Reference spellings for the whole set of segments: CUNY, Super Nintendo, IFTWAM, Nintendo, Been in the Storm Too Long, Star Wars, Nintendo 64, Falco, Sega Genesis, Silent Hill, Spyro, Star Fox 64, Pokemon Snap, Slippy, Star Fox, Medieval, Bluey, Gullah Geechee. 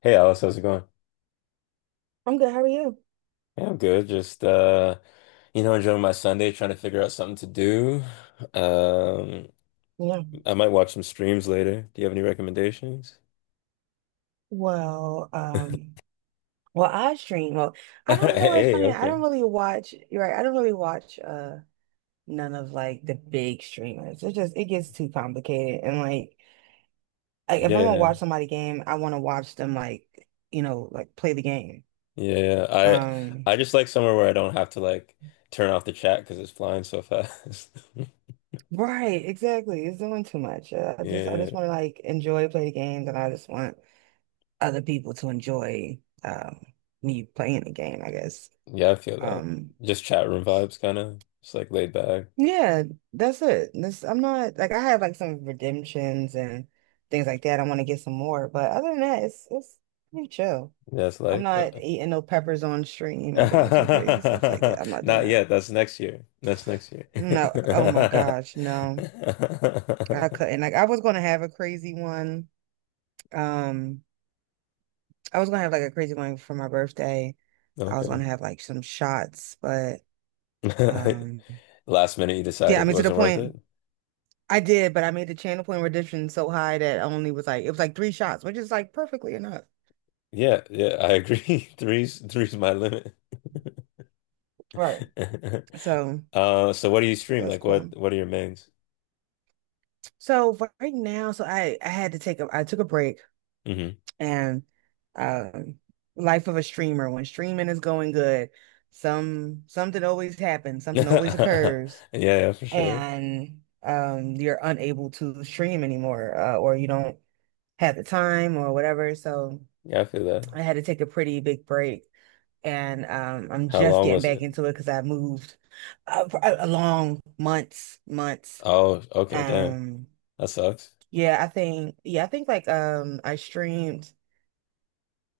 Hey Alice, how's it going? I'm good. How are you? Yeah, I'm good. Just enjoying my Sunday, trying to figure out something to do. Um, Yeah. I might watch some streams later. Do you have any recommendations? Well, um, well, I stream. I don't, you know, it's Hey, funny. I okay. don't really watch, you're right. I don't really watch none of like the big streamers. It gets too complicated. Like if Yeah. I'm gonna Yeah. watch somebody game, I want to watch them, like, you know, like play the game. Yeah, yeah. Um, I just like somewhere where I don't have to like turn off the chat because it's flying so fast. right, exactly. It's doing too much. I just Yeah. want to like enjoy play the games, and I just want other people to enjoy me playing the game, I guess. Yeah, I feel that. Um Just chat room vibes kind of. Just like laid back. Yeah, that's it. I'm not like I had like some redemptions and things like that. I want to get some more, but other than that, it's pretty chill. Yeah, it's I'm light. Not eating no peppers on stream or doing some crazy stuff like Not that. I'm not doing that. yet. That's next year. That's next year. No, oh my gosh, no. I couldn't. Like I was gonna have a crazy one. Um, I was gonna have like a crazy one for my birthday. I was gonna Okay. have like some shots, but um Last minute, you yeah, I decided it mean to the wasn't worth point. it. I did, but I made the channel point redemption so high that I only was like it was like three shots, which is like perfectly enough. Yeah, yeah, I agree. Three's my limit. Right. So So what do you stream? that's Like, cool. what are your mains? So right now, so I had to take a I took a break Hmm. and um life of a streamer when streaming is going good, something always happens, something always Yeah, occurs, yeah, for sure. and you're unable to stream anymore, or you don't have the time or whatever. So Yeah, I feel that. I had to take a pretty big break, and I'm How just long getting was back it? into it because I moved for a long months, months. Oh, okay, damn, Um, that sucks. Yeah, I think like I streamed.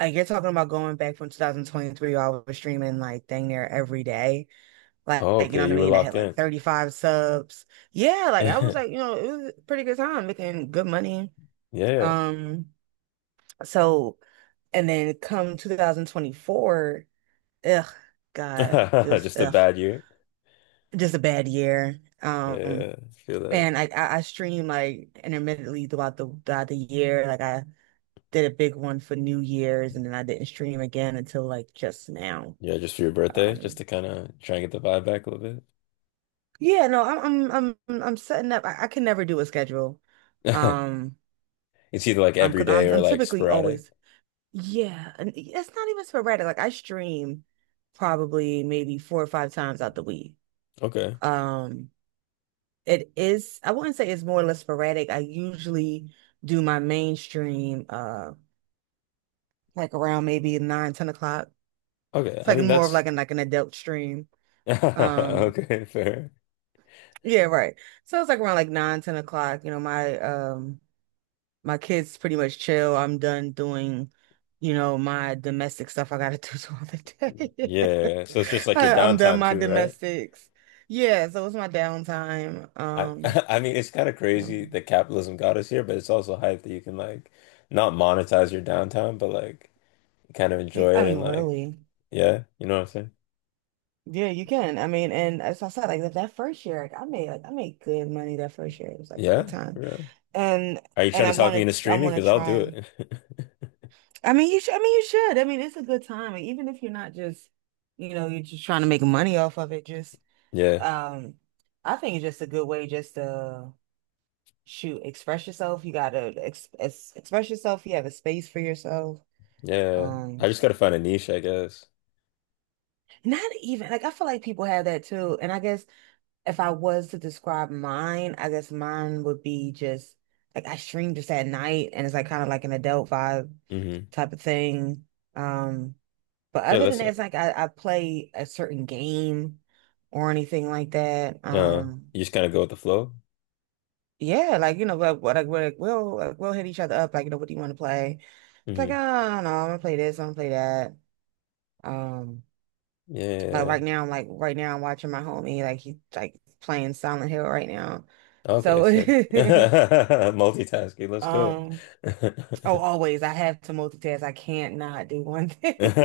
Like you're talking about going back from 2023, I was streaming like dang near every day. Oh, Like, you know okay, what I you were mean? I had locked like in. 35 subs. Yeah, like I was like, you know, it was a pretty good time making good money. Yeah. Um, so and then come 2024, ugh, God, just Just a ugh. bad year. Just a bad year. Yeah, I feel that. And I stream like intermittently throughout the year. Like I did a big one for New Year's, and then I didn't stream again until like just now. Yeah, just for your birthday, just Um, to kind of try and get the vibe back a little yeah, no, I'm setting up. I can never do a schedule. bit. Um, It's either like every because day I'm or I'm like typically sporadic. always yeah, and it's not even sporadic. Like I stream probably maybe four or five times out the week. Okay. Um, It is, I wouldn't say it's more or less sporadic. I usually do my mainstream like around maybe nine, 10 o'clock. Okay. It's I like mean, more of that's like an adult stream. Um okay, fair. yeah, right. So it's like around like nine, 10 o'clock. You know, my my kids pretty much chill. I'm done doing, you know, my domestic stuff I gotta do throughout the day. Yeah. So it's just like your I'm done downtime my too, right? domestics. Yeah, so it's my downtime. I I mean, it's kind of Yeah. crazy that capitalism got us here, but it's also hype that you can like not monetize your downtime, but like kind of You, enjoy I it mean and like, really. yeah, what I'm saying? Yeah, you can. I mean, and as I said, like that, that first year, like I made good money that first year. It was like a Yeah. good For time. real. And Are you and trying I to talk me into wanted I streaming? want Because to I'll try do 'em. it. I mean, you should I mean you should. I mean, it's a good time. Like, even if you're not just, you know, you're just trying to make money off of it, just Yeah, um I think it's just a good way just to shoot, express yourself. You gotta ex ex express yourself. You have a space for yourself. yeah. I Um, just gotta find a niche, I guess. not even like I feel like people have that too. And I guess if I was to describe mine, I guess mine would be just like I stream just at night and it's like kind of like an adult vibe Mm-hmm. type of thing. Um, but Yeah, other than that's that, not, it's like I play a certain game or anything like that. uh, you just kind of go with the flow. Yeah, like you know, like, what like, we'll hit each other up, like, you know, what do you want to play? It's like, Mm-hmm. oh no, I'm gonna play this, I'm gonna play that. Um, like Yeah. right now, I'm like right now I'm watching my homie, like he's like playing Silent Hill right now. Okay, So sick. Multitasking. Let's go. Um, oh, always. I have to multitask. I can't not do one thing.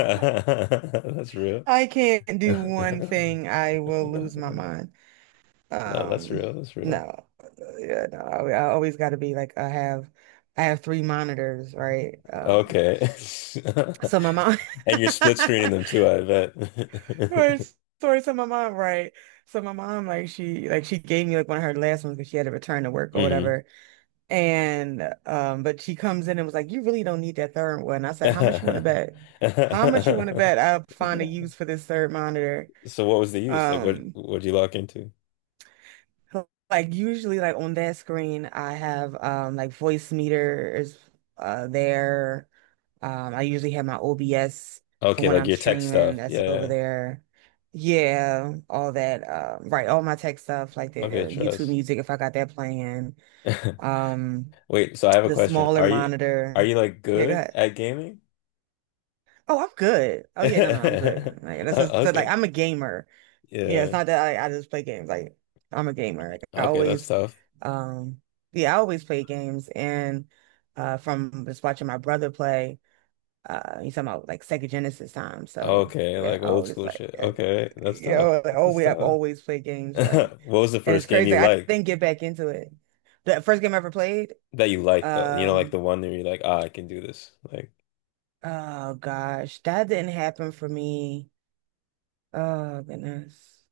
That's real. I can't do one thing. I will lose my mind. No, that's Um, real. That's real. no. Yeah, no. I always got to be like I have three monitors, right? Okay. So my mom And you're split screening them too, I Sorry. bet. So my mom, right. So my mom like she she gave me like one of her last ones because she had to return to work or whatever. And but she comes in and was like, "You really don't need that third one." I said, "How much you want to Mm-hmm. bet? How much you want to bet I'll find a use for this third monitor?" So what was the use? Like what Um, what'd you lock into? so, like usually, like on that screen, I have like voice meters there. I usually have my OBS for Okay, when like I'm your tech streaming. stuff. Yeah. That's Yeah, over yeah. there. Yeah, all that. Right, all my tech stuff like the Okay, YouTube trust. music if I got that playing. Um, Wait, so I have a the question. smaller Are you are monitor. you like Yeah, go good ahead. at gaming? Oh, I'm good. Oh yeah, no, no, I'm good. Like that's what I O- said, like Okay. I'm a gamer. Yeah, it's Yeah. not that I just play games. Like I'm a gamer. Like I Okay, that's always, tough. um, yeah, I always play games. And from just watching my brother play, he's talking about like Sega Genesis time. So Okay, yeah, like I old always school like, shit. Okay, that's you tough. know, like, oh, That's we have tough. always played games, right? What was the And it's first game crazy. you Like, I liked? didn't get back into it. The first game I ever played, That you liked though. You know, like um, the one that you're like, ah, I can do this. Like, oh gosh, that didn't happen for me. Oh goodness.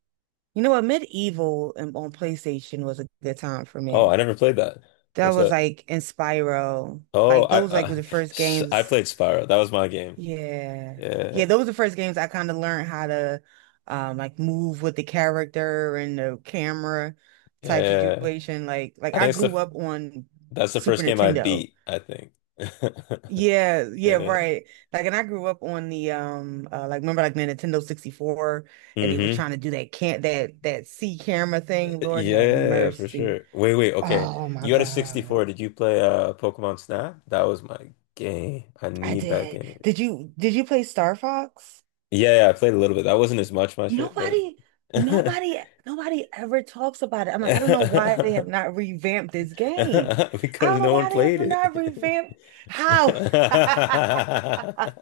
You know what? Medieval and on PlayStation was a good time for oh, me. I never played that. That What's was that? like in Spyro. Oh, Like I those like were the first I games. played Spyro. That was my game. Yeah. Yeah. Yeah, those were the first games I kind of learned how to like move with the character and the camera type Yeah, situation. Like I I think it's the grew up on that's the Super first game I Nintendo. beat, I think. Yeah, yeah, Yeah. right. Like, and I grew up on the like remember like the Nintendo 64, and they were Hmm. trying to do that can't that that C camera Yeah, thing. Lord have yeah, for mercy. sure. Wait, wait, okay. Oh my You had a 64. God, Did you play Pokemon Snap? That was my game. I I need that did. game. Did you play Star Fox? Yeah, yeah, I played a little bit. That wasn't as much my shit, but Nobody, nobody ever talks about it. I'm like, I don't know why they have not revamped this game. I because don't know no one why they have played not it. revamped how.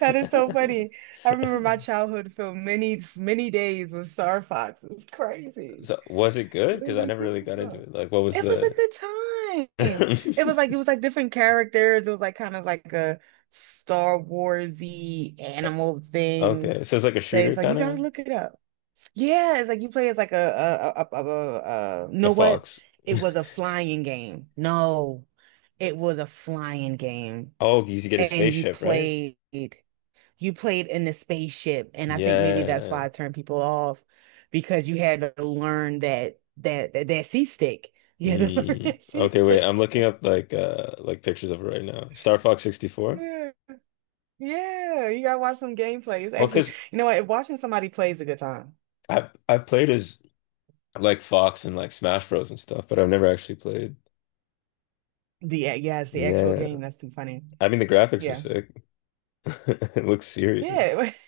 That is so funny. I remember my childhood filled many, many days with Star Fox. It's crazy. So was it good? It Because was I a never good really got into it. time. Like, what was It was a the good time. It was like it was like different characters. It was like kind of like a Star Warsy animal thing. okay, so it's like a But shooter it's like you kind gotta of look it up. Yeah, it's like you play as like you a know what? fox. It was a flying game. No, it was a flying game, Oh, because you get a and spaceship, right? You played in the spaceship, and I think maybe that's Yeah. why I turned people off because you had to learn that C stick. You had to learn Mm. that C Okay, wait. I'm stick. looking up like pictures of it right now. Star Fox 64. Yeah, yeah. You gotta watch some gameplay. It's Well, actually, because you know what? Watching somebody play is a good time. I played as like Fox and like Smash Bros and stuff, but I've never actually played. The yeah, it's the actual Yeah. game. That's too funny. I mean the graphics are Yeah. sick. It looks serious. Yeah,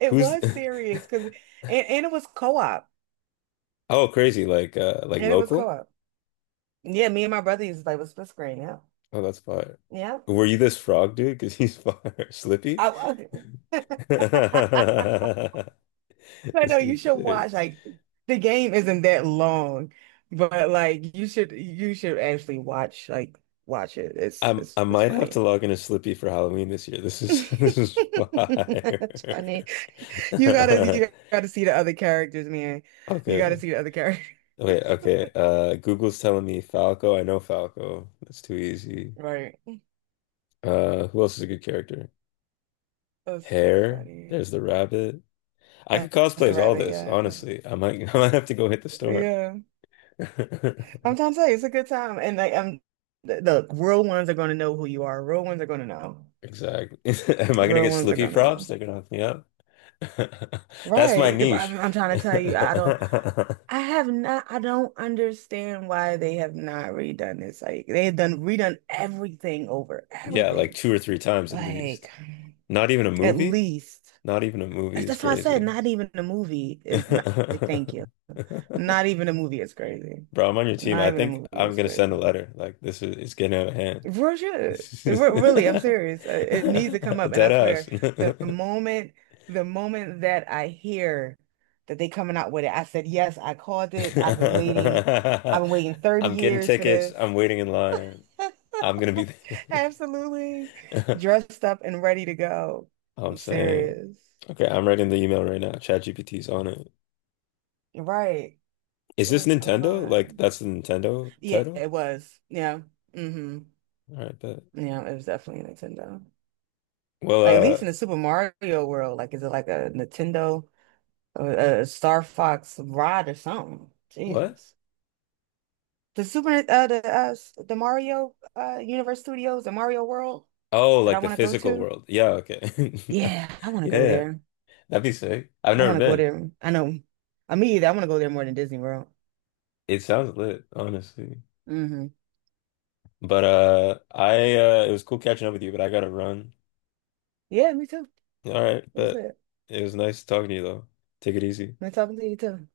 it Who's was serious because and it was co-op. oh, crazy. Like And it was local? co-op. Yeah, me and my brother used to play with split screen. Yeah. Oh, that's fire. Yeah. Were you this frog dude? Because he's fire. Slippy? I, I, I This know you dude's should sick. watch like the game isn't that long, but like you should actually watch like watch it. It's it's I it's might have to funny. log in as Slippy for Halloween this year. This is this is fire. It's funny. You gotta see the other characters, man. You gotta Okay. see the other characters. Wait, okay. Google's telling me Falco. I know Falco. That's too easy. Right. Who else is a good character? That's too Hair. funny. There's the rabbit. I could That's cosplay a as all rabbit. this, Yeah. Okay. honestly. I might I might have to go hit the store. Yeah. I'm trying to tell you, it's a good time. And like, I'm look, real ones are going to know who you are. Real ones are going to know. Exactly. Am I gonna Real get ones are Slippy going to props? know. They're gonna hook me up. That's my Right. niche. I'm trying to tell you, I have not, I don't understand why they have not redone this. Like, they have done redone everything over, Yeah, like everything. two or three times at least. Like, Not even a at movie? least Not even a movie is that's why I said crazy. not even a movie is not, Bro, thank you. Not even a movie is crazy. I'm on your team. Not I even a think movie I'm is gonna send a crazy. letter. Like this is, it's getting out of hand. Real shit. This is- Really, I'm serious. It needs to come up, and dead I ass. swear, the moment, the moment that I hear that they coming out with it, I said, yes, I called it. I've been waiting. I've been waiting 30 I'm getting years for tickets. I'm this. waiting in line. I'm gonna be Absolutely. Dressed up and ready to go. I'm I'm saying, serious. okay, I'm writing the email right now. ChatGPT's on it. Right. Is this What's going Nintendo? Like on? that's the Nintendo Yeah, title? it was. Yeah. Mm-hmm. All right, but Yeah, it was definitely Nintendo. well, Like at least in uh, the Super Mario world, like is it like a Nintendo or a Star Fox rod or something? what? Jesus. The Super the the Mario Universe Studios, the Mario World Oh, that I like the want to go physical to. world. Yeah, okay. Yeah, I want to go Yeah, there. that'd be sick. I've I never want to go been. there. I know. I mean, I want to go there more than Disney World. It sounds lit, honestly. Hmm. But I it was cool catching up with you, but I gotta run. Yeah, me too. All right, It was but good. it was nice talking to you though. Take it easy. Nice talking to you too.